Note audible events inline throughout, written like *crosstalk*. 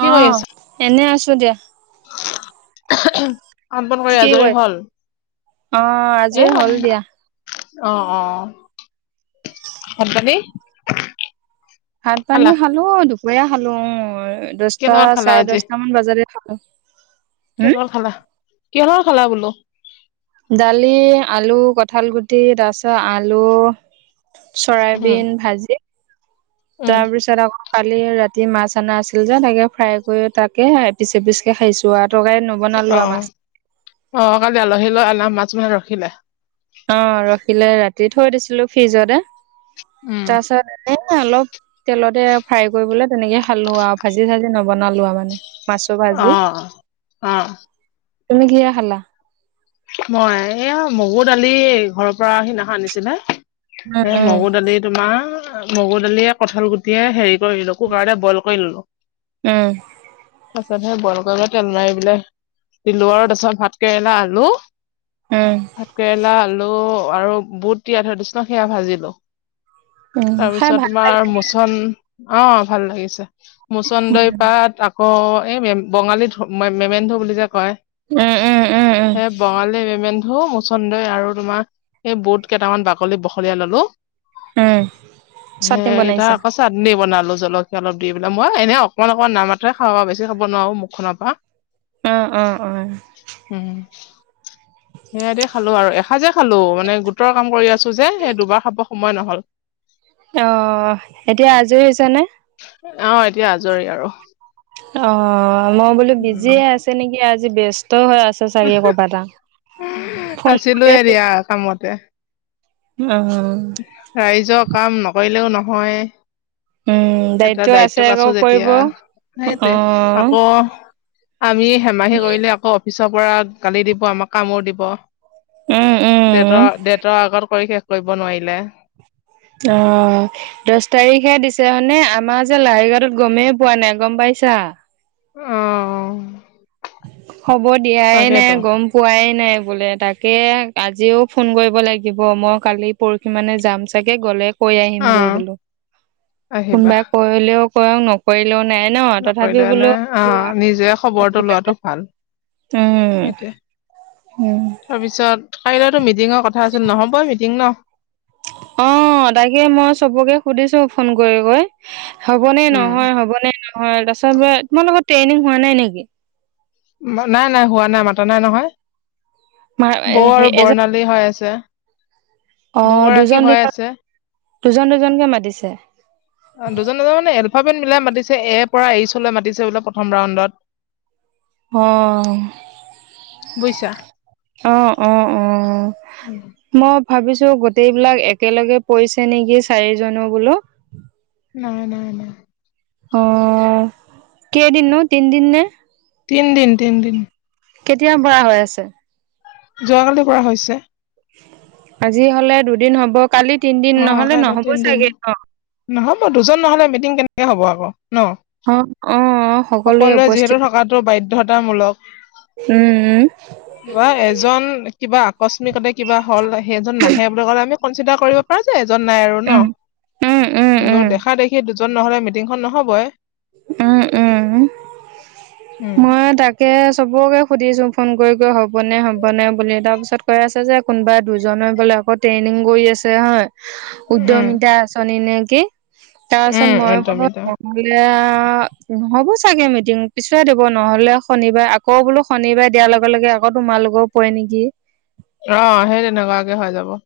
কি অ, কৰি আছা? এনে আছো দিয়া। *unintelligible* কাম বন কি কৰি কি আজৰি কয় হ'ল অ এ আজৰি হ'ল দিয়া অ', অ', ভাত পানি? ভাত পানী খালো দুপৰীয়া খালো কিহৰ দছটা লগত খালা চাৰে আজি? দচটা মান বজাতে খালো। অ'। কিহৰ লগত খালা কিহৰ লগত খালা বোলো? দালি আলু কঠাল গুটি তাৰপিছত আলু উম, চৰাইবিন ভাজি। উম, তাৰপিছ আৰু কালি ৰাতি মাছ অনা আছিল যে তাকে ফ্ৰাই কৰি তাকে এপিচ এপিচ কে খাইছো আৰু। তৰকাৰী নবনালো আৰু মাছ অ', আহ কালি আলহী লৈ অনা মাছ মানে ৰখিলে? অ', ৰখিলে ৰাতি থৈ দিছিলো ফ্ৰিজতে উম, তাৰপিছত এনে অলপ তেলতে ফ্ৰাই কৰিবলে তেনেকে খালো আৰু ভাজি চাজি নবনালো আৰু মানে। মাছৰ ভাজি অ', অ'। তুমি কিহেৰে খালা? মই এয়া মগু দালি ঘৰৰ পৰা সিদিনাখন আনিছিলে। উম, সেই উম, মগু দালি তোমাৰ মগু দালিয়ে কঁঠাল গুটিয়ে হেৰি এওঁলোকৰ কাৰণে বইল কৰি ললো। উম। তাৰপাছত সে বইল কৰিবলৈ তেল মাৰি পেলাই দিলোঁ আৰু তাৰপিছত ভাত কেৰেলা আলু উম। ভাতকেৰেলা আলু আৰু বুট তিয়াই থৈ দিছিলোঁ সেয়া ভাজিলো। উম, খাই তাৰপিছত ভাল তোমাৰ লাগে। মোচন অ', ভাল লাগিছে মুচন্দৰি পাট আ আকৌ এই বঙালী ধ মেমেন্ধু বুলি যে কয়। উম, উম, উম, উম। মেমেন্ধো মুচন্দই আৰু তোমাৰ এই বুত কেইটামান বাকলি বখলিয়াই ললো। উম। চাটনি সেইকেইটা বনাইছা? আকৌ চাটনি বনালো। আৰু জলকীয়া অলপ দি পেলাই মই এনে অকণমান অকমান নাম মাত্ৰ হে খাও আৰু বেছি খাব নোৱাৰো মুখখনৰ পৰা। অ', অ', অ'। উম সেয়া দি খালো আৰু এসাঁজে খালো মানে গোটৰ কাম কৰি আছো যে সেই দুবাৰ খাব সময় নহ'ল। অ', এতিয়া আজৰি হৈছে নে? অ', এতিয়া আজৰি আৰু। অ', মই বোলো উম বিজিয়ে আছে নেকি আজি ব্যস্ত হৈ আ আছে চাগে ক'ৰবাত আৰু আছিলোয়ে দিয়া কামতে। অ', ৰাইজৰ কাম নকৰিলেও উম, নহয়। দায়িত্ব এটা আছে দায়িত্বত আকৌ আছো কৰিব। যেতিয়া সেইটোৱে অ', আকৌ আমি হেমাহি কৰিলে আকৌ অফিচৰ পৰা গালি দিব আমাক কামোৰ দিব। উম, উম, দেতৰ দেতৰ আগত কৰি শেষ কৰিব নোৱাৰিলে। অ' দহ তাৰিখে দিছে এতিয়া মানে আমাৰ যে লাহৰিঘাটত গমেই পোৱা নাই গম পাইছা। অ'। খবৰ দিয়াই নাই তাকেতো গম পোৱাই নাই। বোলে তাকে আজিও ফোন কৰিব লাগিব মই কালি পৰহি মানে যাম চাগে গ'লে কৈ আহিম অ গৈ বোলো আহিবা কোনোবা কৰিলেও কৰক নকৰিলেও নাই। ন তথাপিও নকৰিলেও বোলো নাই অ', নিজে খবৰটো লোৱাটো ভাল উম সেইটোৱে। উম তাৰপিছত কাইলৈতো মিটিঙৰ কথা আছিল নহ'ব মিটিং ন? অ', তাকে মই চবকে সুধিছো ফোন কৰি কৰি। হ'বনে উম নহয় হ'বনে নহয় তাৰপিছত তোমা লোকৰ ট্ৰেইনিং হোৱা নাই নেকি? না, নাই নাই হোৱা নাই, মাতা নাই নহয়। বৌ আৰু এজন বৰ্ণালী হৈ আছে। অ' দুগৰাকী দুজন হৈ দুজন, আছে দুজন দুজনকে মাতিছে। অ' দুজন দুজন মানে এলফাবেট মিলাই মাতিছে। এৰ পৰা এইছলৈ মাতিছে বোলে প্ৰথম ৰাউণ্ডত। হ। বুজিছা অ', অ', অ' ম ভাবিছোঁ গোটেইবিলাক একেলগে পইছে নেকি চাৰিজনো বোলো। নাই নাই নাই। অ' কেইদিননো, তিনদিন নে? তিনদিন, তিনদিন। কেতিয়া পৰা হৈ আছে? যোৱাকালি পৰা হৈছে। আজি হ'লে দুদিন হ'ব। কালি তিনদিন অ নহ'লে নহ'ব চাগে ন? ন দুজন নহ'লে মিটিং কেনেকে হ'ব আকৌ। ন। অ অ সকলোৱে যিহেতু থকাটো বাধ্যতামূলক। উ, উ। বা এজন কিবা আকস্মিকতে কিবা হ'ল, হেজন নাহে বুলি ক'লে আমি কনচিডা কৰিব পাৰা যাই এজন নাই আৰু ন। উম উম উম কিন্তু উম দেখা দেখি দুজ জন নহ'লে মিটিংখন নহ'বই। উ, উ। উম মই তাকে চবকে সুধিছোঁ ফোন কই কই হ'বনে, হ'বনে বুলি তাপিছত কৈ আছে যে কোনবা দুজনে বোলে আকৌ ট্ৰেইনিং কই আছে হয়। উম উদ্যমিতা আঁচনি নে কি, তাপাছত উম মই একদম বোলো একদম *unintelligible* আ নহ'ব চাগে মিটিং পিছুৱাই দিব। নহ'লে শনিবাই আকৌ বোলো, শনিবাই দিয়া লগে লগে আ আকৌ তোমালোকও পৱে নেকি। অ' হেই তেনেকুৱাকে হৈ যাব।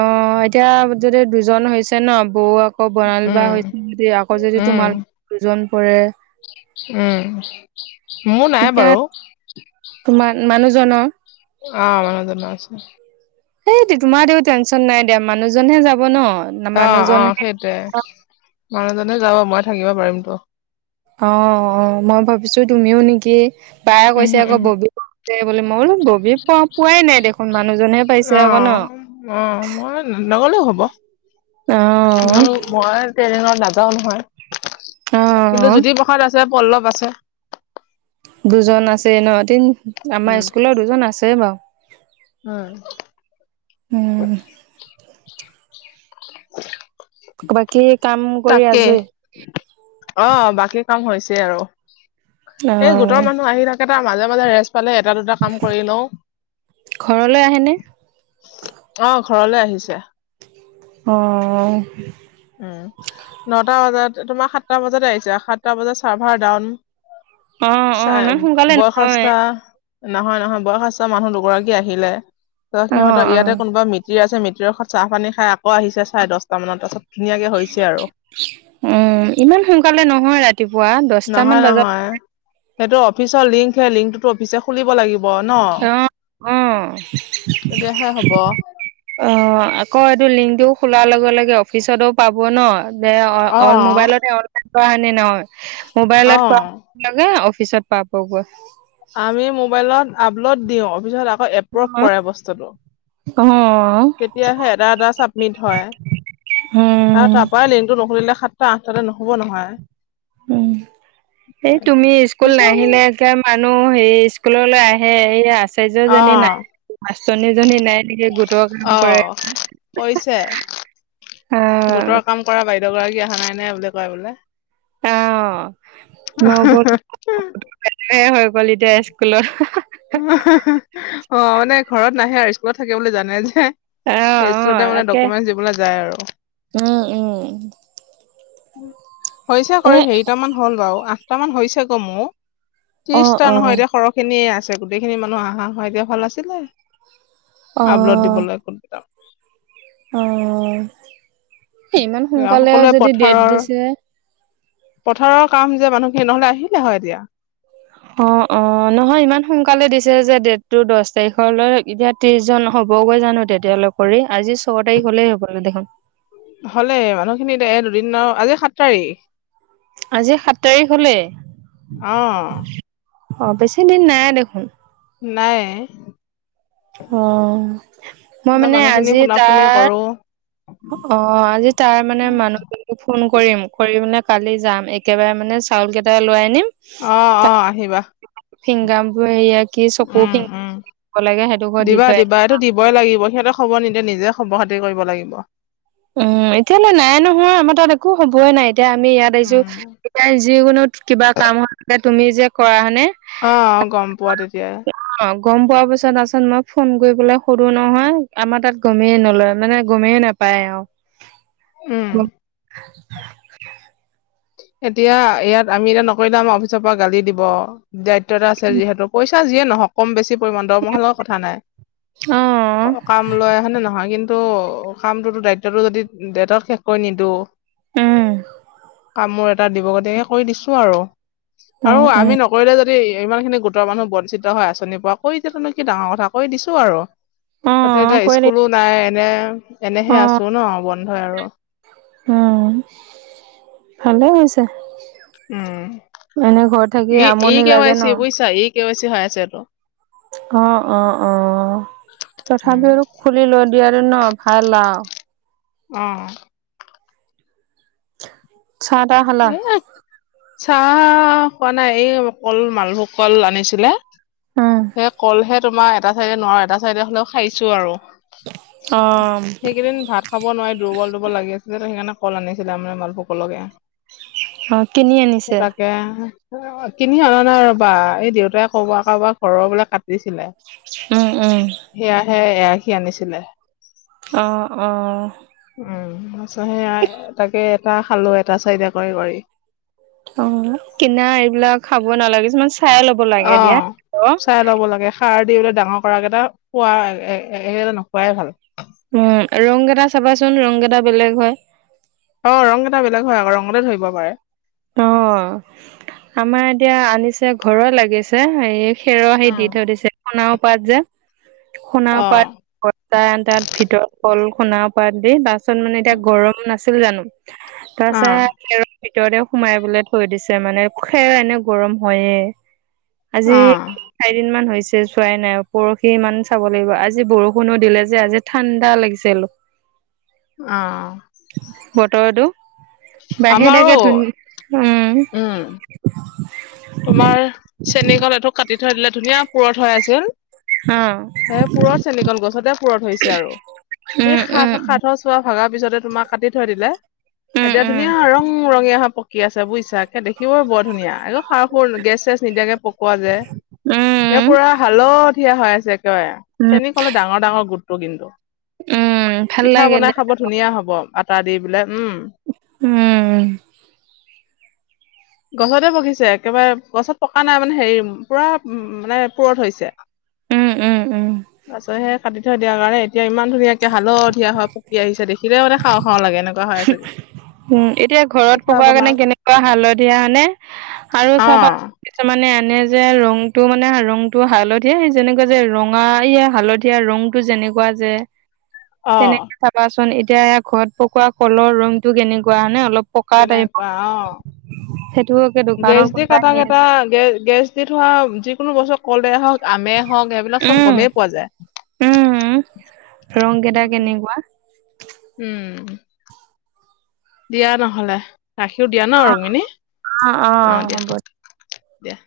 অ' এতিয়া যদি দুজন হৈছে ন বৌ আ কৌ বণালী বা উম হৈছে যদি আকৌ যদি তোমাৰ দুজন পৰে। উ, মো নাই বাৰু। তোমা মানুহজন অ'। অ' মানুজন আছে। সেইটো তোমাতেও টেনশ্যন নাই দে মানুহজনহে যাব ন। অ', অ' মানুহজনহে সেইটোৱে, মানুহজনে যাব মই থাকিব পাৰিমতো। অ', অ' মই ভাবিছোঁ তুমিও নেকি। বাই কৈছে উমহু আকৌ *unintelligible* উমহু বুলি। মই বোলো ববিয়ে পোৱা, পোৱাই নাই দেখোন মানুহজনহে পাইছে অ আকৌ ন। ম, মো, অ', মই ট্ৰেইনত নাযাওঁ নহয়। কিন্তু অ', জ্যোতিপ্ৰসাদ আছে, পল্লৱ আছে। দুজন আছে ন। তিন, আমাৰ স্কুলৰ দুজন আছেই বাও। উ। উম, অ' বাকী কাম কৰি তাকে। আজৰি অ' বাকী কাম হৈছে আৰু। এই গোটৰ অ', মানুহ আহি থাকে তা মাজে মাজে ৰেচ পালে এটা দুটা কাম কৰি লওঁ। ঘৰলৈ আহেনে? ঘৰলৈ আহিছে। অ'। উ নটা বজাত, তোমা সাতটা বজাতে আহিছে। সাতটা বজাত চাৰ্ভাৰ ডাউন। অ', অ', চাই, ইমান সোনকালে বয়সস্থ। নহয় নহয় নহয় বয়সস্থ মানুহ দুগৰাকী আহিলে, ত' সিহঁত অ', ইয়াতে অ', কোনোবা মিতিৰ আছে মি সিয় ঘত চাহ পানী খাই আকৌ আহিছে চাই দছটা মানত, তাছত ধুনীয়াকে হৈছে আৰু। উ ইমান সোনকালে নহয় ৰাতিপুৱা, নহয় দছটামান নহয় বাজাত সেইটো অফিচৰ লিংক সে, লিংকটোতো অফিচে খুলিব লাগিব অ', তেতিয়াহে হ'ব। অ', আকৌ এইটো লিংকটোও খোলাৰ লগত লগ লগে অফিচতো পাব ন, দে অ মোবাইলতে অনলাইন কৰা নে নহয় অ মোবাইলত কৰা লগে লগে অফিচত পাবগৈ। আমি মোবাইলত আপলোড দিওঁ, অফিছত আকৌ এপ্ৰুভ অ', কৰে বস্তুটো। অ'। তেতিয়াহে এটা এটা চাবমিট হয়, আৰু উম তাৰ পৰা লিংকটো নুখুলিলে সাতটা আঠতাতে নহ'ব নহয়। উম, এই তুমি ইস্কুল কিছুমানে নাহিলে মানুহ হে ইস্কুললৈ আহ সে, হে আচাৰ্যজনী অ', নাই মাষ্টৰনীজনী নাই নেকি গোটৰ কাম কৰে অ', কৰিছে গোটৰ কাম কৰা বাইদেউ গৰাকী অহা নাই নে বুলি কয় বোলে অ', নৱদ, হৈ হলিডে স্কুলৰ অ', মানে ঘৰত নাহে আৰু স্কুলত থাকিব বুলি জানে যে। অ সেই অ ইস্কুলতে মানে তাকে ডকুমেন্ট দিবলৈ যায় আৰু। উম উম হৈছে এ কৰি, হেৰিটামান হ'ল বাৰু আঠটামান হৈছে গৌ মোৰ অ ত্ৰিশটা অ নহয় এতিয়া সৰহ খিনিয়ে আছে গোটেইখিনি মানুহ আহা হয় এতিয়া ভাল আছিলে। অ আপলোড দিব লাগিবো কেইটা অ'। ইমান সোনকালে সকলোৱে যদি ডেট পথাৰৰ, দিছে পথাৰৰ কাম যে মানুহ সেই নহ'লে আহিলে হয় দিয়া অ', অ', নহয় ইমান সোনকালে দিছে যে ডেটটো দহ তাৰিখলৈ এতিয়া ত্ৰিশ জন হ'বগৈ জানো তেতিয়াল কৰি আজি ছয় তাৰিখ হলেই হ'ব দেখোন হ'লে মানুহখিনি দে- দুদিন আৰু আজি সাত তাৰিখ। আজি সাত তাৰিখ হ'লেই। অ অ', বেছি দিন নাই দেখোন। নাই। অ মই মানে মানুহ খিনি আজি ফোনা-ফোনি তাৰ কৰোঁ অ', আজি তাৰ মানে মানুহ ফোন কৰিম, কৰি মানে কালি যাম, একেবাৰে মানে চাউল কেইটা লৈাই আনিম অ', অ', আহিবা। ফিংগাম্প হেয়া কি চকু উম, ফিংগাব উম, লাগে সেইটো ঘৰত দি দিবা, থৈ দিবা, এইটো দিবই লাগিব, সিহঁতে খবৰ নিদিয়া নিজে খবৰ- খাতি কৰিব লাগিব। উম, এতিয়াহ'লে নাই নহয়, আমাৰ তাত একো হ'বয়ে নাই। এতিয়া আমি ইয়াত আহিছোঁ, উম এতিয়া যিকোনো কিবা কাম হ'লে তুমি যে কৰা নে? অ', গম পোৱা তেতিয়া। অ', গম পোৱা পিছত আছত মই ফোন কৰিবলৈ সোধোঁ নহয়, আমাৰ তাত গমেই নলয়, মানে গমেই নাপায় আৰু উম *unintelligible* এতিয়া, ইয়াত আমি এতিয়া নকৰিলে আমাৰ অফিচৰ পৰা গালি দিব। আছে যিহেতু, পইচা যিয়ে নহও কম বেছি পৰিমাণ, দৰমহাৰ লগত কথা নাই, অ', কাম লৈ হেনে নহয় কিন্তু ত' কামটোতো, দায়িত্বটো যদি দেতক শেষ কৰি নিদিওঁ উম। কামোৰ এটা দিব, গতিকে কৰি দিছোঁ আৰু, উম, আৰু উম, আমি নকৰিলে য ইমান খিনি গোটৰ মানুহ বঞ্চিত হয় আঁচনিৰ পৰা, কৰি দিয়াতোনো কি ডাঙৰ কথা কৈ দিছোঁ আৰু তাতে অ', এতিয়া কৰিলি ইস্কুলো নাই, এনে, এনেহে অ', আছো ন বন্ধই আৰু উম। ভালে হৈছে। উম, এনে ঘৰত থাকি ই এই আমনি কে ৱাই লাগে ন। চি বুজিছা এই কে ৱাই চি হৈ আছেটো। অ', অ', অ'। উম। তথাপিও আৰু খুলি ল দিয় আৰু ন, ভাল আৰু। উম। ছটা হলা। আহ কোৱা নাই। এই কল মালভোগ কল আনিছিলে। উম, সেই কলহে তোমাৰ এটা চাইডে নোৱাৰো এটা চাইডে হলেও খাইছো আৰু। অ', সেইকেইদিন ভাত খাব নোৱাৰি দুৰ্বল, দুৰ্বল লাগি আছিল সেইকাৰণে। অকল আনিছিলে মানে মালভকলকে অ', কিনি স, আনিছে? তাকে। অ, কিনি অনা নাই ৰ'বা এই দেউতাই ক'বা, কাৰবাৰ ঘৰৰ বোলে কাট দিছিলে উম উম সেয়াাহে এয়া সি আনিছিলে। আহ, অ'। *inaudible* তাকে এটা খালো এটা চাৰিদা কৰি, কৰি। অ, কিনা এইবিলাক খাব নালাগে কিছুমান চাই ল'ব অ লাগে দিয়া, অ'। চাই ল'ব লাগে সাৰ দি বোলে ডাঙৰ কৰাকেইটা খোৱা সেইকেইটা নোখোৱাই ভাল। উম, ৰং এেইটা চাবাচোন ৰং এেইটা বেলেগ হয়। অ, ৰং এটা বেলেগ হয় আকৌ ৰঙতে ধৰিব পাৰে। অ, আমাৰ এতিয়া আনিছে, ঘৰৰ লাগিছে এই খেৰহি দি উম থৈ দিছে সোণা পাত যে শুনা অ পাৰ তাত ভিতৰত কল সোণাৰ পাত দি বাছত মানে এতিয়া গৰম নাছিল জানো অ তাৰপিছত খৰৰ ভিতৰতে সোমাই বলে থৈ দিছে মানে খেৰ এনে গৰম হয়য়ে। আজি অ তিনি-চাৰিদিনমান হৈছে। চোৱাই নাই পৰহি ইমান চাব লাগিব। আজি বৰষুণো দিলে যে আজি ঠাণ্ডা লাগিছিল। হয়। অ'। আমাৰো বাহেনেকে ধুনীয়া উম। তোমাৰ চেনীখন এইটো কাটি থৈ দিলে ধুনীয়া পুৰত হৈ আছিল। অ সেই পুৰত চেনিকন গছতে পুৰত হৈছে আৰু সেই উম উম সাত, সাত চোৱা ভগা পিছতে তোমাক কাটি থৈ দিলে উম এতিয়া উম ধুনীয়া ৰং ৰঙি অপকি আছে বুজিছা। তাকে দেখিবই বৰ ধুনীয়া আৰু। খাৰ, খুৰ গেছ, চেছ নিদিয়াকে পকোৱা যায় এ উম পুৰা হালধীয়া হৈ আছে। উম চেনী কলে ডাঙৰ, ডাঙৰ গোটটো কিন্তু। উম ভাল পিঠা লাগে বনাই দে খাব ধুনীয়া হ'ব আটা দি বোলে উম উম। গছতে বগিছে একেবাৰে গছত পকা নাই মানে হেৰি পুৰা উ, মানে পুৰত হৈছে। উম উম উম পাছত সে খাদ থ দিয়াৰ কাৰণে এতিয়া ইমান ধুনীয়াকে হালধীয়া হয় পকি আহিছে দেখি সি মানে খাওঁ, খাওঁ লাগে। এনেকুৱা খাই চাগে উম, এতিয়া ঘৰত পকাৰ কাৰণে কেনেকুৱা হালধীয়া আনে আৰু চাবা অ কিছুমান মে আনে যে ৰংটো মানে ৰংটো হালধীয়া যেনেকুৱা যে ৰঙা ই হালধীয়া ৰংটো যেনেকুৱা যে অ তেনেকে চাবাচোন এতিয়া ঘৰত পকোৱা কলৰ ৰংতটো কেনেকুৱা হয়ানে অলপ পকা টাইপ কেনেকুৱা সেইটোকে অ'। গেছ দোকানত দি কোনোবাই কটা, নিয়ে কেইটা গে, গেছ দি থোৱা যিকোনো বস্তু কল দে অ'। আমে হওক সেইবিলাক চব উম গমেই পোৱা যায়। উম, ৰং কেইটা কেনেকুৱা? উম দিয়া নহলে ৰাখিও দিয়া ন অ ৰুক্মিনী অ' দিয়া। দিয়া।